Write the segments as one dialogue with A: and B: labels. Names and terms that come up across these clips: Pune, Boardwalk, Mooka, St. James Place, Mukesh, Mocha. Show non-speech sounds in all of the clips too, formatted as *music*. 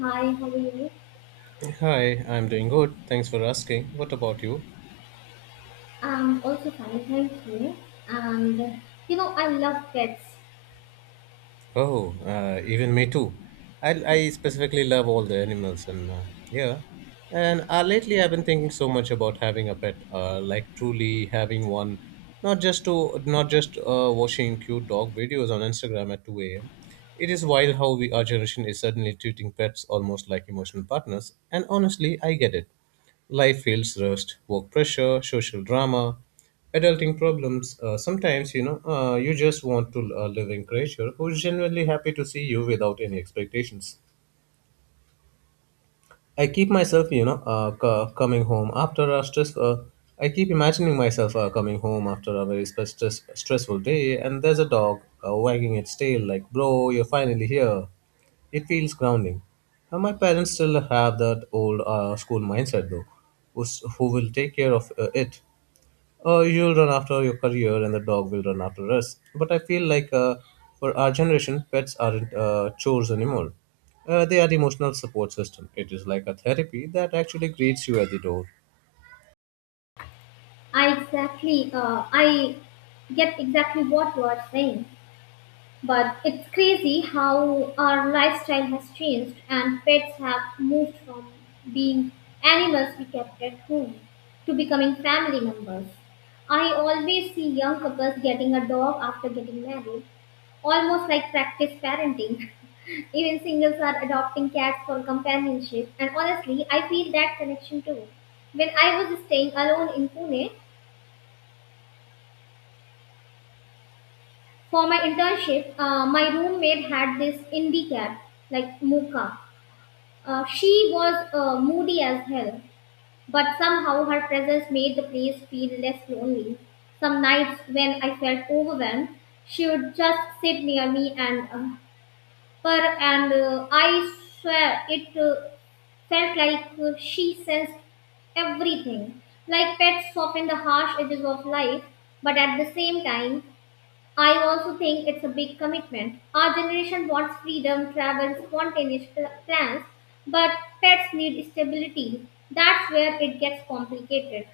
A: Hi, how are you?
B: Hi, I'm doing good. Thanks for asking. What about you?
A: I'm also fine, thank you. And I love pets.
B: Oh, even me too. I specifically love all the animals and yeah. And Lately I've been thinking so much about having a pet, like truly having one, not just watching cute dog videos on Instagram at 2 a.m. It is wild how we our generation is suddenly treating pets almost like emotional partners, and honestly, I get it. Life feels rushed, work pressure, social drama, adulting problems. Sometimes, you just want to live in creature who's genuinely happy to see you without any expectations. I keep myself, you know, c- coming home after a stress. I keep imagining myself coming home after a very stressful day, and there's a dog wagging its tail, like, bro, you're finally here. It feels grounding. My parents still have that old school mindset, though. Who will take care of it? You'll run after your career and the dog will run after us. But I feel like for our generation, pets aren't chores anymore. They are the emotional support system. It is like a therapy that actually greets you at the door.
A: I get exactly what you are saying. But it's crazy how our lifestyle has changed, and pets have moved from being animals we kept at home to becoming family members. I always see young couples getting a dog after getting married, almost like practice parenting. *laughs* Even singles are adopting cats for companionship, and honestly, I feel that connection too. When I was staying alone in Pune for my internship, my roommate had this indie cat, like Mooka. She was moody as hell, but somehow her presence made the place feel less lonely. Some nights when I felt overwhelmed, she would just sit near me and purr, and I swear it. Felt like she sensed everything. Like pets soften the harsh edges of life, but at the same time, I also think it's a big commitment. Our generation wants freedom, travel, spontaneous plans, but pets need stability. That's where it gets complicated.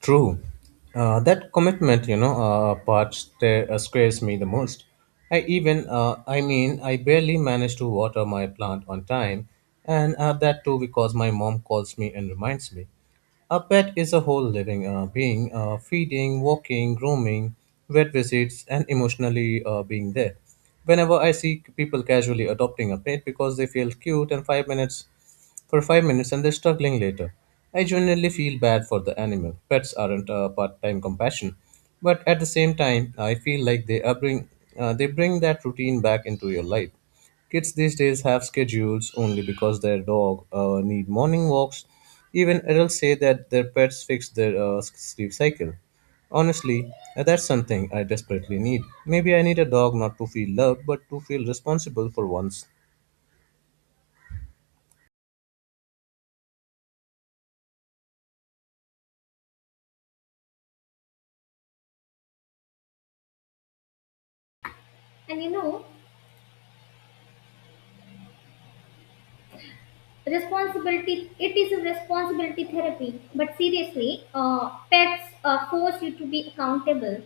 B: True. That commitment, scares me the most. I mean, I barely manage to water my plant on time, and that too because my mom calls me and reminds me. A pet is a whole living being, feeding, walking, grooming, vet visits, and emotionally being there. Whenever I see people casually adopting a pet because they feel cute, and five minutes for 5 minutes and they're struggling later. I genuinely feel bad for the animal. Pets aren't a part-time compassion, but at the same time, I feel like they bring that routine back into your life. Kids these days have schedules only because their dog need morning walks. Even adults say that their pets fix their sleep cycle. Honestly, that's something I desperately need. Maybe I need a dog not to feel loved, but to feel responsible for once.
A: And responsibility, it is a responsibility therapy. But seriously, pets force you to be accountable,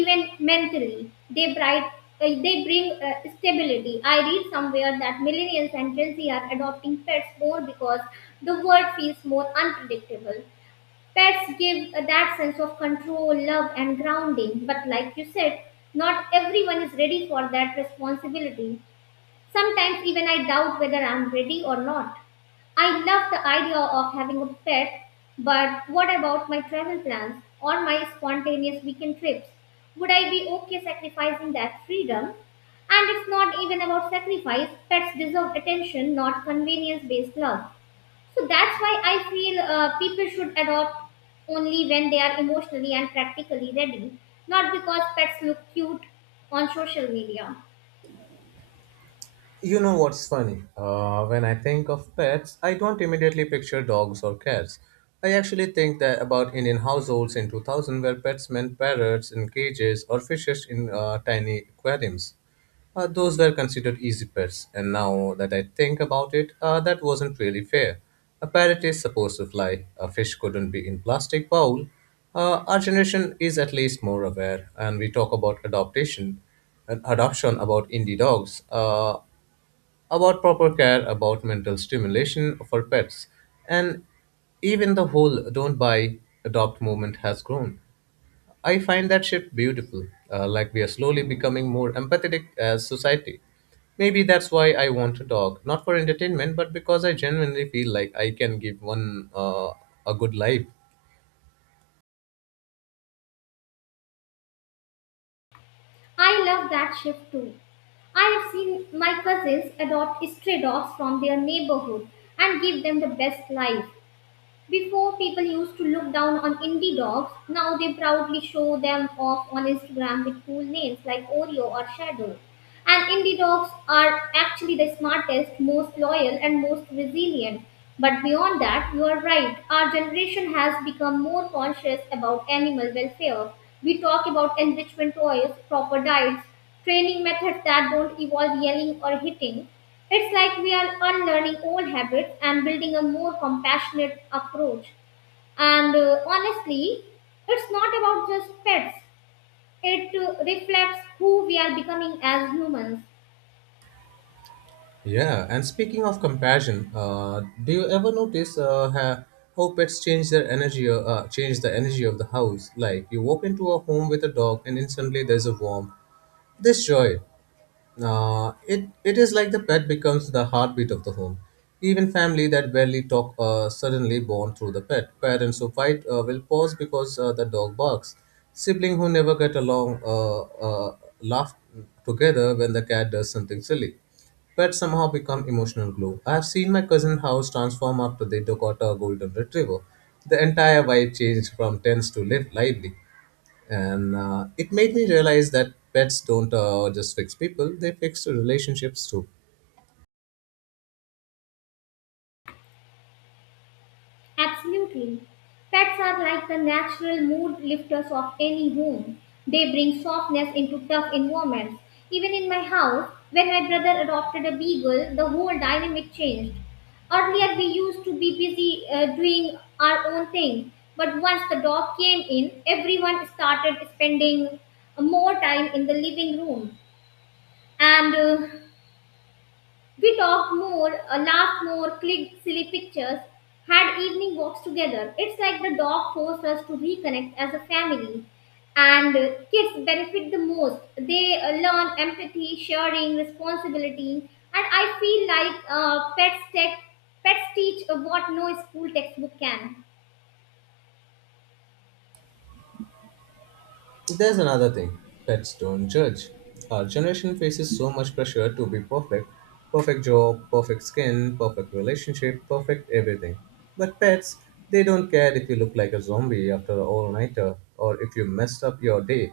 A: even mentally. They bring stability. I read somewhere that millennials and Gen Z are adopting pets more because the world feels more unpredictable. Pets give that sense of control, love, and grounding. But like you said, not everyone is ready for that responsibility. Sometimes even I doubt whether I'm ready or not. I love the idea of having a pet, but what about my travel plans or my spontaneous weekend trips? Would I be okay sacrificing that freedom? And it's not even about sacrifice, pets deserve attention, not convenience based love. So that's why I feel people should adopt only when they are emotionally and practically ready, not because pets look cute on social media.
B: You know what's funny? When I think of pets, I don't immediately picture dogs or cats. I actually think that about Indian households in 2000 where pets meant parrots in cages or fishes in tiny aquariums. Those were considered easy pets, and now that I think about it, that wasn't really fair. A parrot is supposed to fly, a fish couldn't be in plastic bowl. Our generation is at least more aware, and we talk about adoption, and adoption about indie dogs. About proper care, about mental stimulation for pets, and even the whole don't buy, adopt movement has grown. I find that shift beautiful, like we are slowly becoming more empathetic as society. Maybe that's why I want a dog, not for entertainment, but because I genuinely feel like I can give one a good life.
A: I love that shift too. I have seen my cousins adopt stray dogs from their neighborhood and give them the best life. Before, people used to look down on indie dogs; now they proudly show them off on Instagram with cool names like Oreo or Shadow. And indie dogs are actually the smartest, most loyal, and most resilient. But beyond that, you are right. Our generation has become more conscious about animal welfare. We talk about enrichment toys, proper diets, training methods that don't involve yelling or hitting. It's like we are unlearning old habits and building a more compassionate approach. And honestly, it's not about just pets, it reflects who we are becoming as humans.
B: Yeah, and speaking of compassion, do you ever notice how pets change their energy, change the energy of the house? Like you walk into a home with a dog, and instantly there's a warmth, this joy, it is like the pet becomes the heartbeat of the home. Even family that barely talk suddenly bond through the pet. Parents who fight will pause because the dog barks. Sibling who never get along laugh together when the cat does something silly. Pets somehow become emotional glue. I have seen my cousin house transform after they took out a golden retriever. The entire vibe changed from tense to lively, and it made me realize that pets don't just fix people, they fix the relationships too.
A: Absolutely. Pets are like the natural mood lifters of any home. They bring softness into tough environments. Even in my house, when my brother adopted a beagle, the whole dynamic changed. Earlier, we used to be busy doing our own thing, but once the dog came in, everyone started spending more time in the living room. And we talked more, laughed more, clicked silly pictures, had evening walks together. It's like the dog forced us to reconnect as a family. And kids benefit the most. They learn empathy, sharing, responsibility. And I feel like pets teach what no school textbook can.
B: There's another thing, pets don't judge. Our generation faces so much pressure to be perfect: perfect job, perfect skin, perfect relationship, perfect everything. But pets, they don't care if you look like a zombie after an all-nighter or if you messed up your day.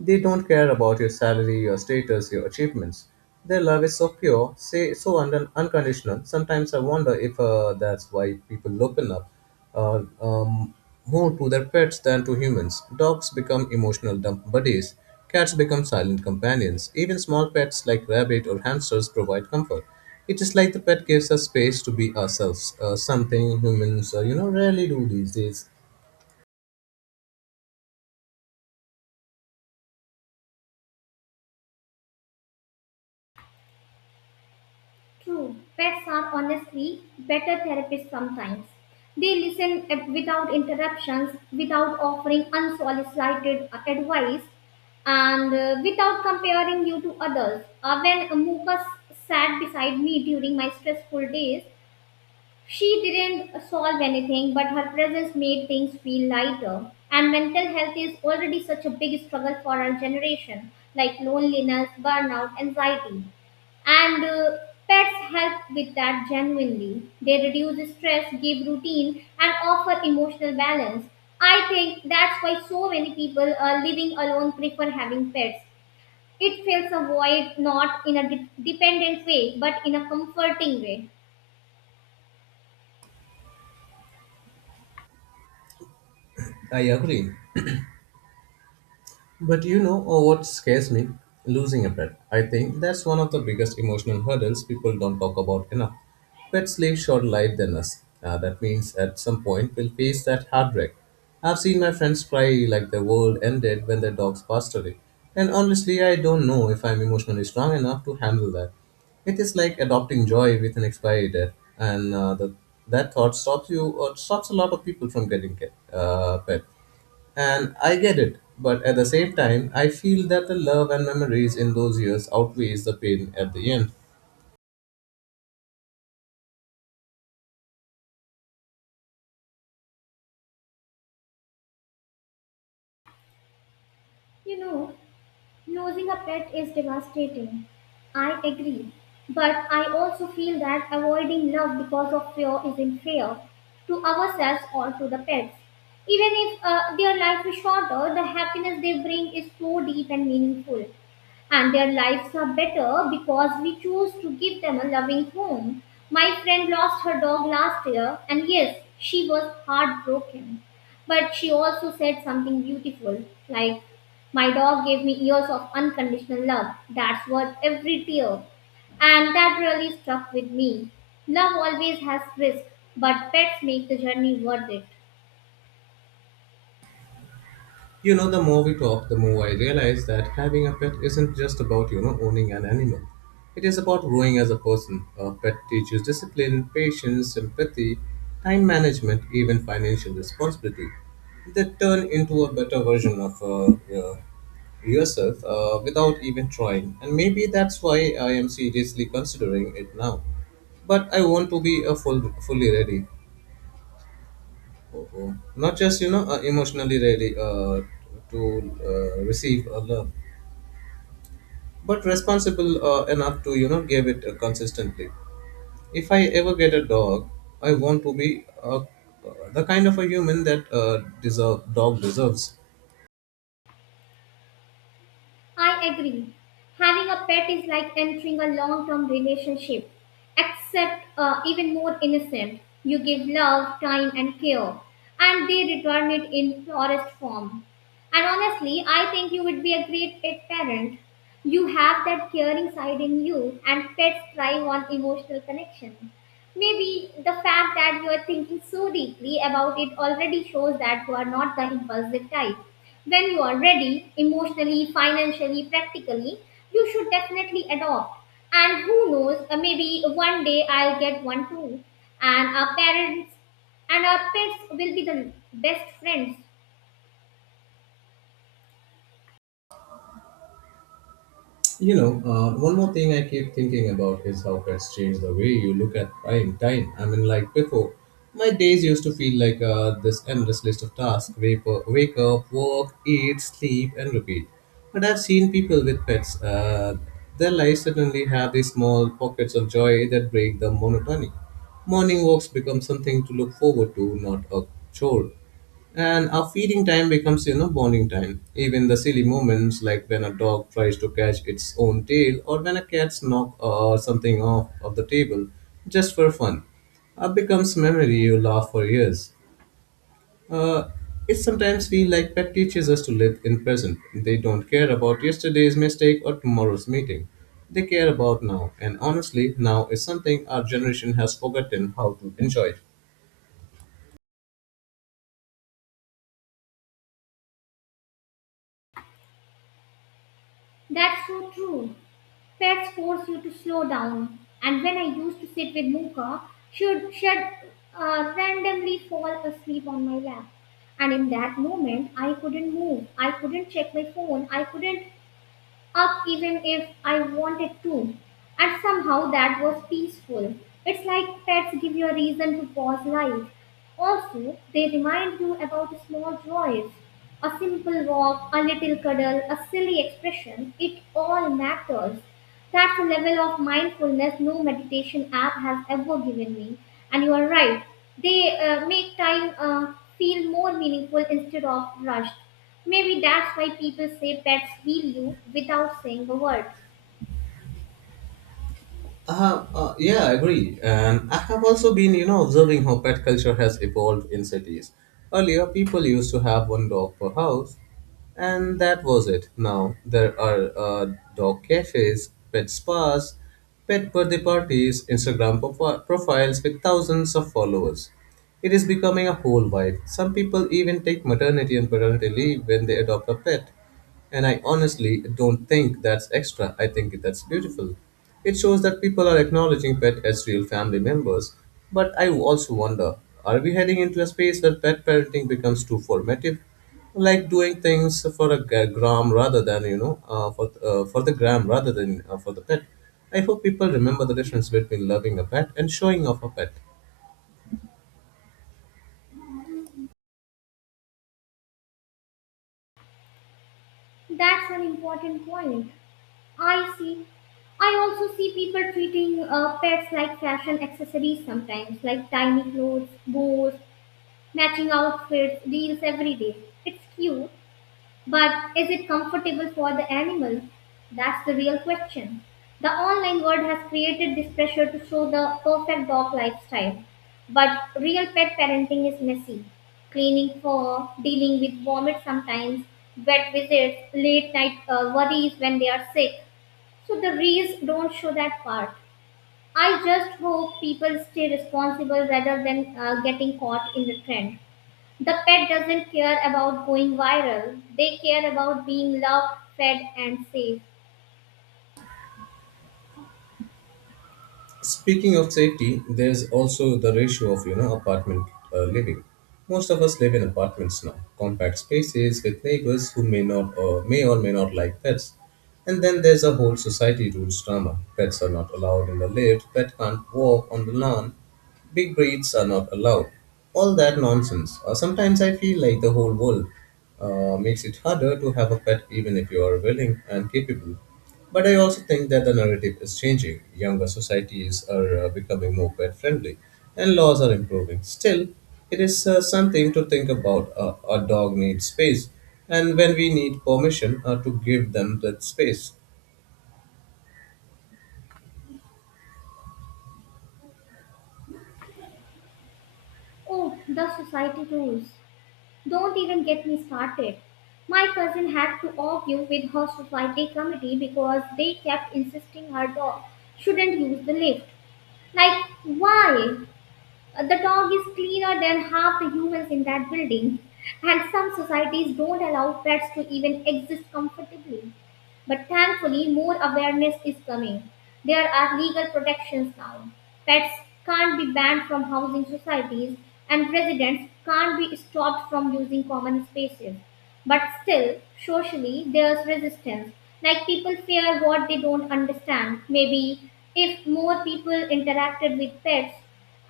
B: They don't care about your salary, your status, your achievements. Their love is so pure, say so unconditional. Sometimes I wonder if that's why people open up uh, um, more to their pets than to humans. Dogs become emotional dump buddies. Cats become silent companions. Even small pets like rabbit or hamsters provide comfort. It is like the pet gives us space to be ourselves, something humans, rarely do these days.
A: True, pets are honestly better therapists sometimes. They listen without interruptions, without offering unsolicited advice, and without comparing you to others. When Mukesh sat beside me during my stressful days, she didn't solve anything, but her presence made things feel lighter. And mental health is already such a big struggle for our generation, like loneliness, burnout, anxiety. And pets help with that genuinely. They reduce stress, give routine, and offer emotional balance. I think that's why so many people living alone prefer having pets. It fills a void, not in a dependent way, but in a comforting way.
B: I agree. But you know, oh, what scares me? Losing a pet. I think that's one of the biggest emotional hurdles people don't talk about enough. Pets live shorter life than us. That means at some point we'll face that heartbreak. I've seen my friends cry like the world ended when their dogs passed away. And honestly, I don't know if I'm emotionally strong enough to handle that. It is like adopting joy with an expiry date, and that thought stops you, or stops a lot of people from getting a pet. And I get it, but at the same time, I feel that the love and memories in those years outweighs the pain at the end.
A: You know, Losing a pet is devastating. I agree. But I also feel that avoiding love because of fear isn't fair to ourselves or to the pets. Even if their life is shorter, the happiness they bring is so deep and meaningful. And their lives are better because we choose to give them a loving home. My friend lost her dog last year, and yes, she was heartbroken. But she also said something beautiful like, "My dog gave me years of unconditional love. That's worth every tear." And that really stuck with me. Love always has risk, but pets make the journey worth it.
B: You know, the more we talk, the more I realize that having a pet isn't just about, you know, owning an animal. It is about growing as a person. A pet teaches discipline, patience, empathy, time management, even financial responsibility. They turn into a better version of yourself without even trying. And maybe that's why I am seriously considering it now. But I want to be fully ready. Mhm. Not just, you know, emotionally ready to receive a love, but responsible enough to, you know, give it consistently. If I ever get a dog, I want to be the kind of a human that deserve dog deserves.
A: I agree. Having a pet is like entering a long term relationship, except even more innocent. You give love, time, and care, and they return it in purest form. And honestly, I think you would be a great pet parent. You have that caring side in you, and pets thrive on emotional connection. Maybe the fact that you are thinking so deeply about it already shows that you are not the impulsive type. When you are ready, emotionally, financially, practically, you should definitely adopt. And who knows, maybe one day I'll get one too. And our parents and our pets will be the best friends.
B: You know, one more thing I keep thinking about is how pets change the way you look at time. Time. I mean, like before, my days used to feel like this endless list of tasks: wake up, work, eat, sleep, and repeat. But I've seen people with pets. Their lives suddenly have these small pockets of joy that break the monotony. Morning walks become something to look forward to, not a chore. And our feeding time becomes, you know, bonding time. Even the silly moments like when a dog tries to catch its own tail or when a cat's knock something off of the table just for fun. Becomes memory you laugh for years. Uh, it sometimes feel like pet teaches us to live in present. They don't care about yesterday's mistake or tomorrow's meeting. They care about now, and honestly, now is something our generation has forgotten how to enjoy.
A: That's so true. Pets force you to slow down. And when I used to sit with Mooka, she'd randomly fall asleep on my lap. And in that moment, I couldn't move. I couldn't check my phone. I couldn't up even if I wanted to. And somehow that was peaceful. It's like pets give you a reason to pause life. Also, they remind you about small joys. A simple walk, a little cuddle, a silly expression, it all matters. That's a level of mindfulness no meditation app has ever given me. And you are right, they make time feel more meaningful instead of rushed. Maybe that's why people say pets heal you without saying a word.
B: Yeah, I agree. And I have also been, you know, observing how pet culture has evolved in cities. Earlier, people used to have one dog per house, and that was it. Now there are dog cafes, pet spas, pet birthday parties, Instagram profiles with thousands of followers. It is becoming a whole vibe. Some people even take maternity and paternity leave when they adopt a pet. And I honestly don't think that's extra. I think that's beautiful. It shows that people are acknowledging pet as real family members. But I also wonder, are we heading into a space where pet parenting becomes too formative? Like doing things for a g- gram rather than, you know, for the gram rather than for the pet. I hope people remember the difference between loving a pet and showing off a pet.
A: That's an important point. I see. I also see people treating pets like fashion accessories sometimes, like tiny clothes, bows, matching outfits, deals every day. It's cute, but is it comfortable for the animal? That's the real question. The online world has created this pressure to show the perfect dog lifestyle. But real pet parenting is messy. Cleaning fur, dealing with vomit sometimes, vet visits, late night worries when they are sick. So the reels don't show that part. I just hope people stay responsible rather than getting caught in the trend. The pet doesn't care about going viral; they care about being loved, fed, and safe.
B: Speaking of safety, there's also the ratio of, you know, apartment living. Most of us live in apartments now, compact spaces with neighbors who may or may not like pets. And then there's a whole society rules drama. Pets are not allowed in the lift. Pet can't walk on the lawn. Big breeds are not allowed. All that nonsense. Sometimes I feel like the whole world makes it harder to have a pet even if you are willing and capable. But I also think that the narrative is changing. Younger societies are becoming more pet friendly and laws are improving. Still, it is something to think about. A dog needs space, and when we need permission to give them that space.
A: Oh, the society rules. Don't even get me started. My cousin had to argue with her society committee because they kept insisting her dog shouldn't use the lift. Like, why? The dog is cleaner than half the humans in that building, and some societies don't allow pets to even exist comfortably. But thankfully, more awareness is coming. There are legal protections now. Pets can't be banned from housing societies, and residents can't be stopped from using common spaces. But still, socially, there's resistance. Like, people fear what they don't understand. Maybe if more people interacted with pets,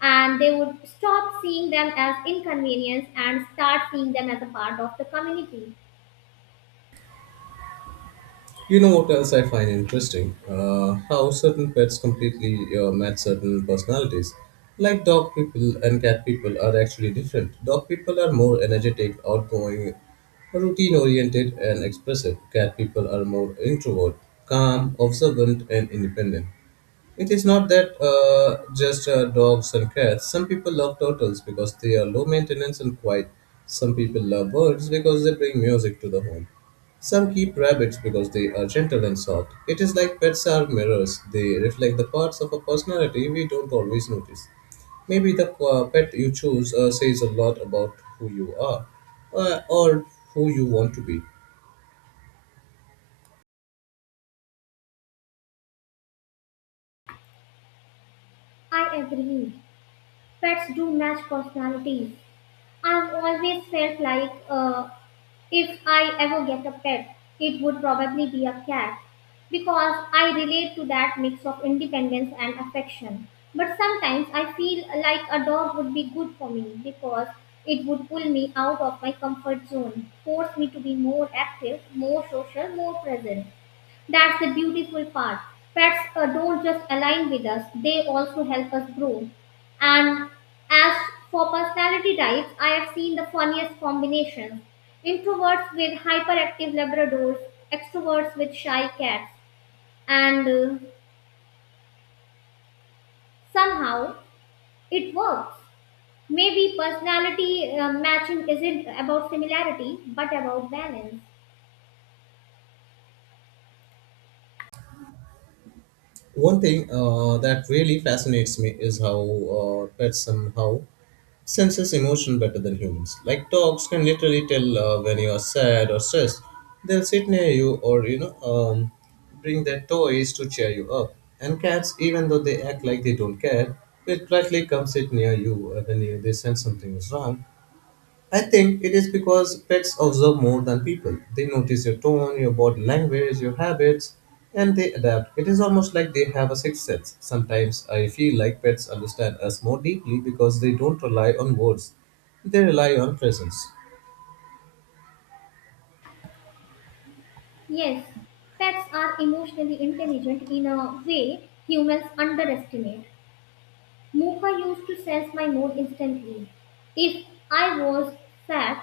A: and they would stop seeing them as inconvenience and start seeing them as a part of the community.
B: You know what else I find interesting? How certain pets completely match certain personalities. Like dog people and cat people are actually different. Dog people are more energetic, outgoing, routine oriented, and expressive. Cat people are more introvert, calm, observant, and independent. It is not that just dogs and cats. Some people love turtles because they are low maintenance and quiet. Some people love birds because they bring music to the home. Some keep rabbits because they are gentle and soft. It is like pets are mirrors, they reflect the parts of a personality we don't always notice. Maybe the pet you choose says a lot about who you are or who you want to be.
A: I agree. Pets do match personalities. I've always felt like if I ever get a pet, it would probably be a cat, because I relate to that mix of independence and affection. But sometimes I feel like a dog would be good for me, because it would pull me out of my comfort zone, force me to be more active, more social, more present. That's the beautiful part. Pets don't just align with us; they also help us grow. And as for personality types, I have seen the funniest combinations: introverts with hyperactive Labradors, extroverts with shy cats, and somehow it works. Maybe personality matching isn't about similarity but about balance.
B: One thing that really fascinates me is how pets somehow senses emotion better than humans. Like dogs can literally tell when you are sad or stressed. They'll sit near you or you know bring their toys to cheer you up. And cats, even though they act like they don't care, will politely come sit near you when they sense something is wrong. I think it is because pets observe more than people. They notice your tone, your body language, your habits, and they adapt. It is almost like they have a sixth sense. Sometimes I feel like pets understand us more deeply because they don't rely on words, they rely on presence.
A: Yes, pets are emotionally intelligent in a way humans underestimate. Mocha used to sense my mood instantly. If I was sad,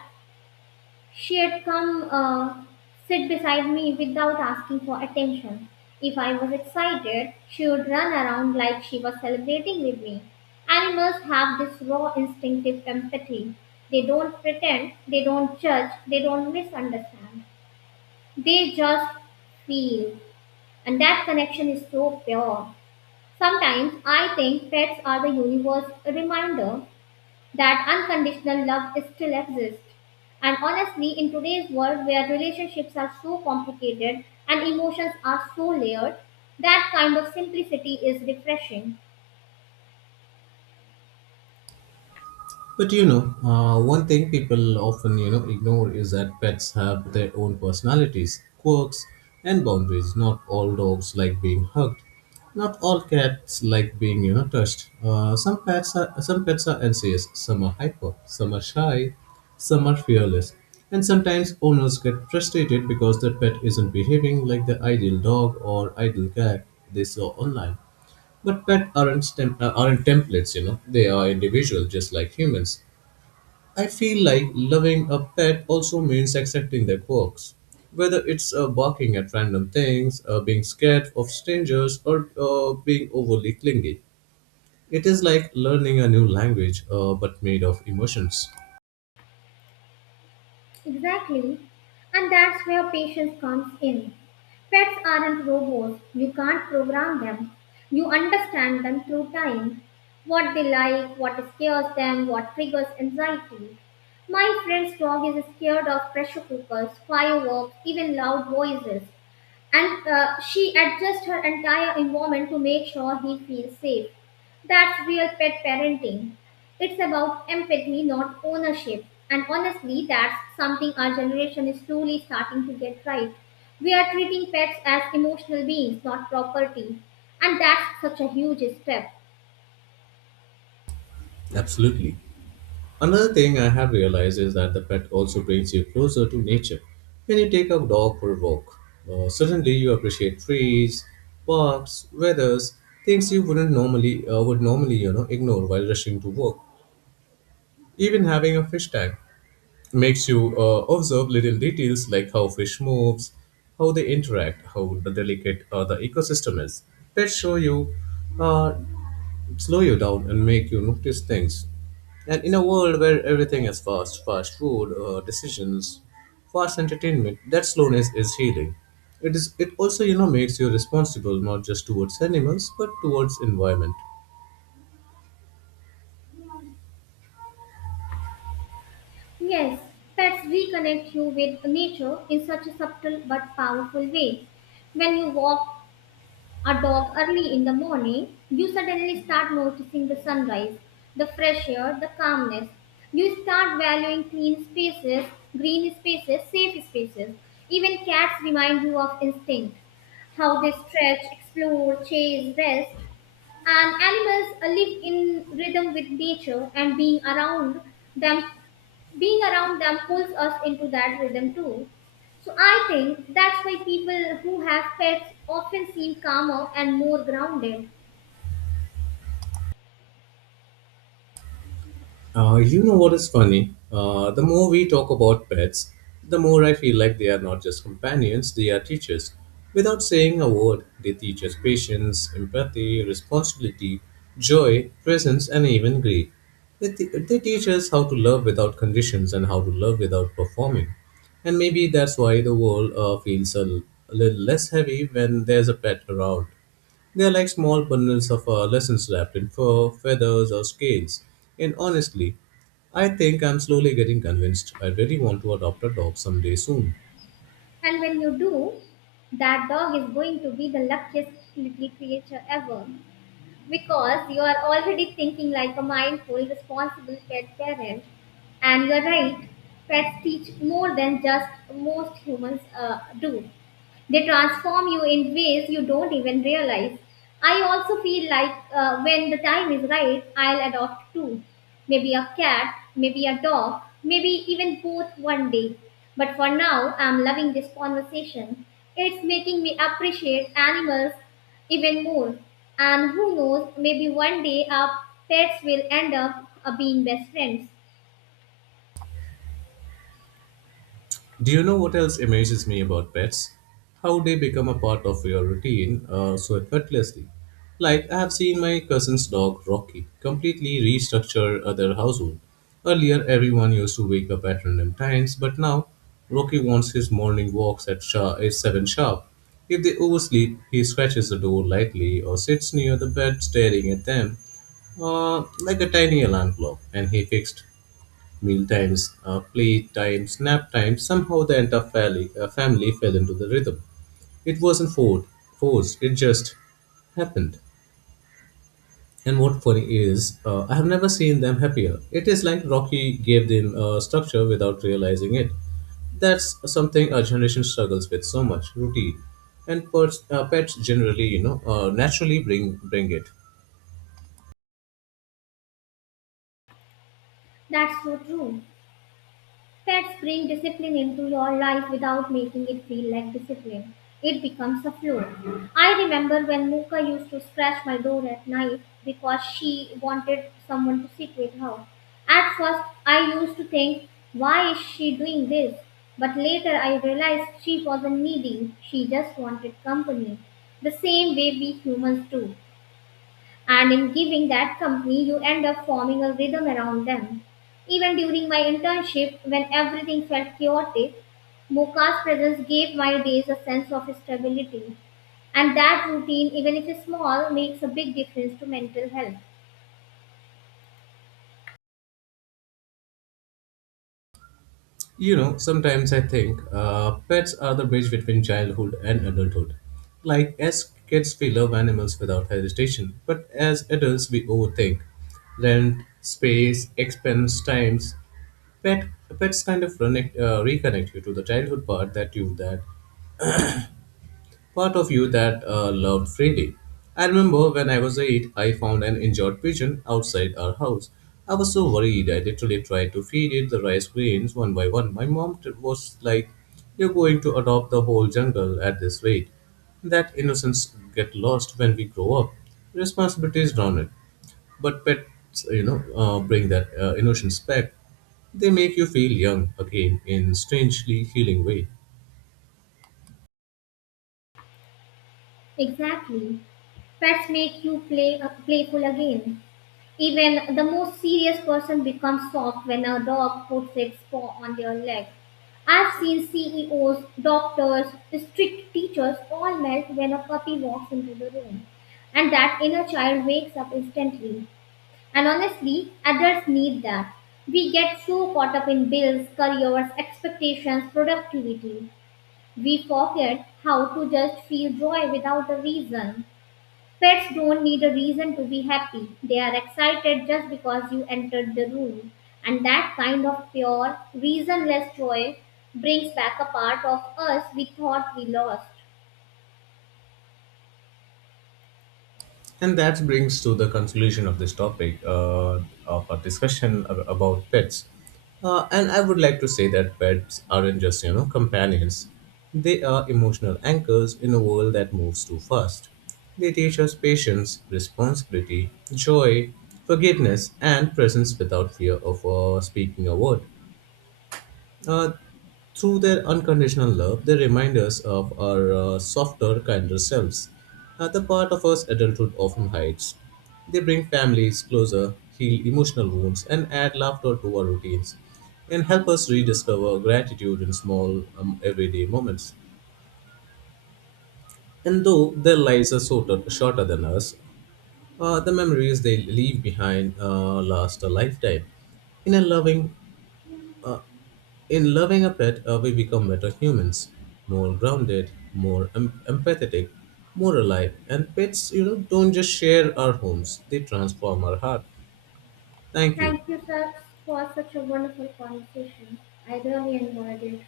A: she'd come sit beside me without asking for attention. If I was excited, she would run around like she was celebrating with me. Animals have this raw instinctive empathy. They don't pretend, they don't judge, they don't misunderstand. They just feel. And that connection is so pure. Sometimes I think pets are the universe's reminder that unconditional love still exists. And honestly, in today's world where relationships are so complicated and emotions are so layered, that kind of simplicity is refreshing.
B: But you know, one thing people often ignore is that pets have their own personalities, quirks, and boundaries. Not all dogs like being hugged. Not all cats like being touched. Some pets are anxious. Some are hyper. Some are shy. Some are fearless. And sometimes owners get frustrated because their pet isn't behaving like the ideal dog or ideal cat they saw online. But pets aren't templates, you know. They are individual, just like humans. I feel like loving a pet also means accepting their quirks, whether it's barking at random things, being scared of strangers, or being overly clingy. It is like learning a new language but made of emotions.
A: Exactly. And that's where patience comes in. Pets aren't robots. You can't program them. You understand them through time. What they like, what scares them, what triggers anxiety. My friend's dog is scared of pressure cookers, fireworks, even loud voices, and she adjusts her entire environment to make sure he feels safe. That's real pet parenting. It's about empathy, not ownership. And honestly, that's something our generation is slowly starting to get right. We are treating pets as emotional beings, not property. And that's such a huge step.
B: Absolutely. Another thing I have realized is that the pet also brings you closer to nature. When you take a dog for a walk, suddenly you appreciate trees, parks, weathers, things you wouldn't normally would normally ignore while rushing to work. Even having a fish tank makes you observe little details like how fish moves, how they interact, how the delicate the ecosystem is. Pets show you, uh, slow you down, and make you notice things. And in a world where everything is fast, fast food, decisions, fast entertainment, that slowness is healing. It is. It also, you know, makes you responsible not just towards animals but towards environment.
A: Yes, pets reconnect you with nature in such a subtle but powerful way. When you walk a dog early in the morning, you suddenly start noticing the sunrise, the fresh air, the calmness. You start valuing clean spaces, green spaces, safe spaces. Even cats remind you of instinct, how they stretch, explore, chase, rest. And animals live in rhythm with nature, and them being around them pulls us into that rhythm too. So I think that's why people who have pets often seem calmer and more grounded.
B: You know what is funny? The more we talk about pets, the more I feel like they are not just companions, they are teachers. Without saying a word, they teach us patience, empathy, responsibility, joy, presence, and even grief. They teach us how to love without conditions and how to love without performing. And maybe that's why the world feels a little less heavy when there's a pet around. They are like small bundles of lessons wrapped in fur, feathers, or scales. And honestly, I think I'm slowly getting convinced I really want to adopt a dog someday soon.
A: And when you do, that dog is going to be the luckiest little creature ever, because you are already thinking like a mindful, responsible pet parent. And you're right, pets teach more than just most humans do. They transform you in ways you don't even realize. I also feel like when the time is right, I'll adopt too. Maybe a cat, maybe a dog, maybe even both one day. But for now, I'm loving this conversation. It's making me appreciate animals even more. And who knows, maybe one day our pets will end up being best friends.
B: Do you know what else amazes me about pets? How they become a part of your routine so effortlessly. Like, I have seen my cousin's dog, Rocky, completely restructure their household. Earlier, everyone used to wake up at random times, but now Rocky wants his morning walks at 7 sharp. If they oversleep, he scratches the door lightly or sits near the bed staring at them like a tiny alarm clock, and he fixed meal times, play times, nap times. Somehow the entire family fell into the rhythm. It wasn't forced, it just happened. And what funny is, I have never seen them happier. It is like Rocky gave them a structure without realizing it. That's something our generation struggles with, so much routine. And pets, pets generally, you know, naturally bring it.
A: That's so true. Pets bring discipline into your life without making it feel like discipline. It becomes a flow. I remember when Mooka used to scratch my door at night because she wanted someone to sit with her. At first, I used to think, why is she doing this? But later, I realized she wasn't needy, she just wanted company. The same way we humans do. And in giving that company, you end up forming a rhythm around them. Even during my internship, when everything felt chaotic, Moka's presence gave my days a sense of stability. And that routine, even if small, makes a big difference to mental health.
B: You know, sometimes I think pets are the bridge between childhood and adulthood. Like, as kids, we love animals without hesitation, but as adults, we overthink. Rent, space, expense, times. Pet, pets kind of reconnect you to the childhood part that you that part of you that loved freely. I remember when I was 8, I found an injured pigeon outside our house. I was so worried, I literally tried to feed it the rice grains one by one. My mom was like, you're going to adopt the whole jungle at this rate. That innocence get lost when we grow up. Responsibilities drown it. But pets, you know, bring that innocence back. They make you feel young again in strangely healing way.
A: Exactly. Pets make you playful again. Even the most serious person becomes soft when a dog puts its paw on their leg. I've seen CEOs, doctors, strict teachers all melt when a puppy walks into the room. And that inner child wakes up instantly. And honestly, adults need that. We get so caught up in bills, careers, expectations, productivity. We forget how to just feel joy without a reason. Pets don't need a reason to be happy. They are excited just because you entered the room. And that kind of pure, reasonless joy brings back a part of us we thought we lost.
B: And that brings to the conclusion of this topic of our discussion about pets. And I would like to say that pets aren't just, you know, companions. They are emotional anchors in a world that moves too fast. They teach us patience, responsibility, joy, forgiveness, and presence without fear of speaking a word. Uh, through their unconditional love, they remind us of our softer, kinder selves, the part of us adulthood often hides. They bring families closer, heal emotional wounds, and add laughter to our routines, and help us rediscover gratitude in small, everyday moments. And though their lives are shorter than us, the memories they leave behind last a lifetime. In a loving, In loving a pet, we become better humans, more grounded, empathetic, more alive. And pets, you know, don't just share our homes, they transform our heart. Thank you.
A: Thank you, sir, for such a wonderful conversation. I really enjoyed it.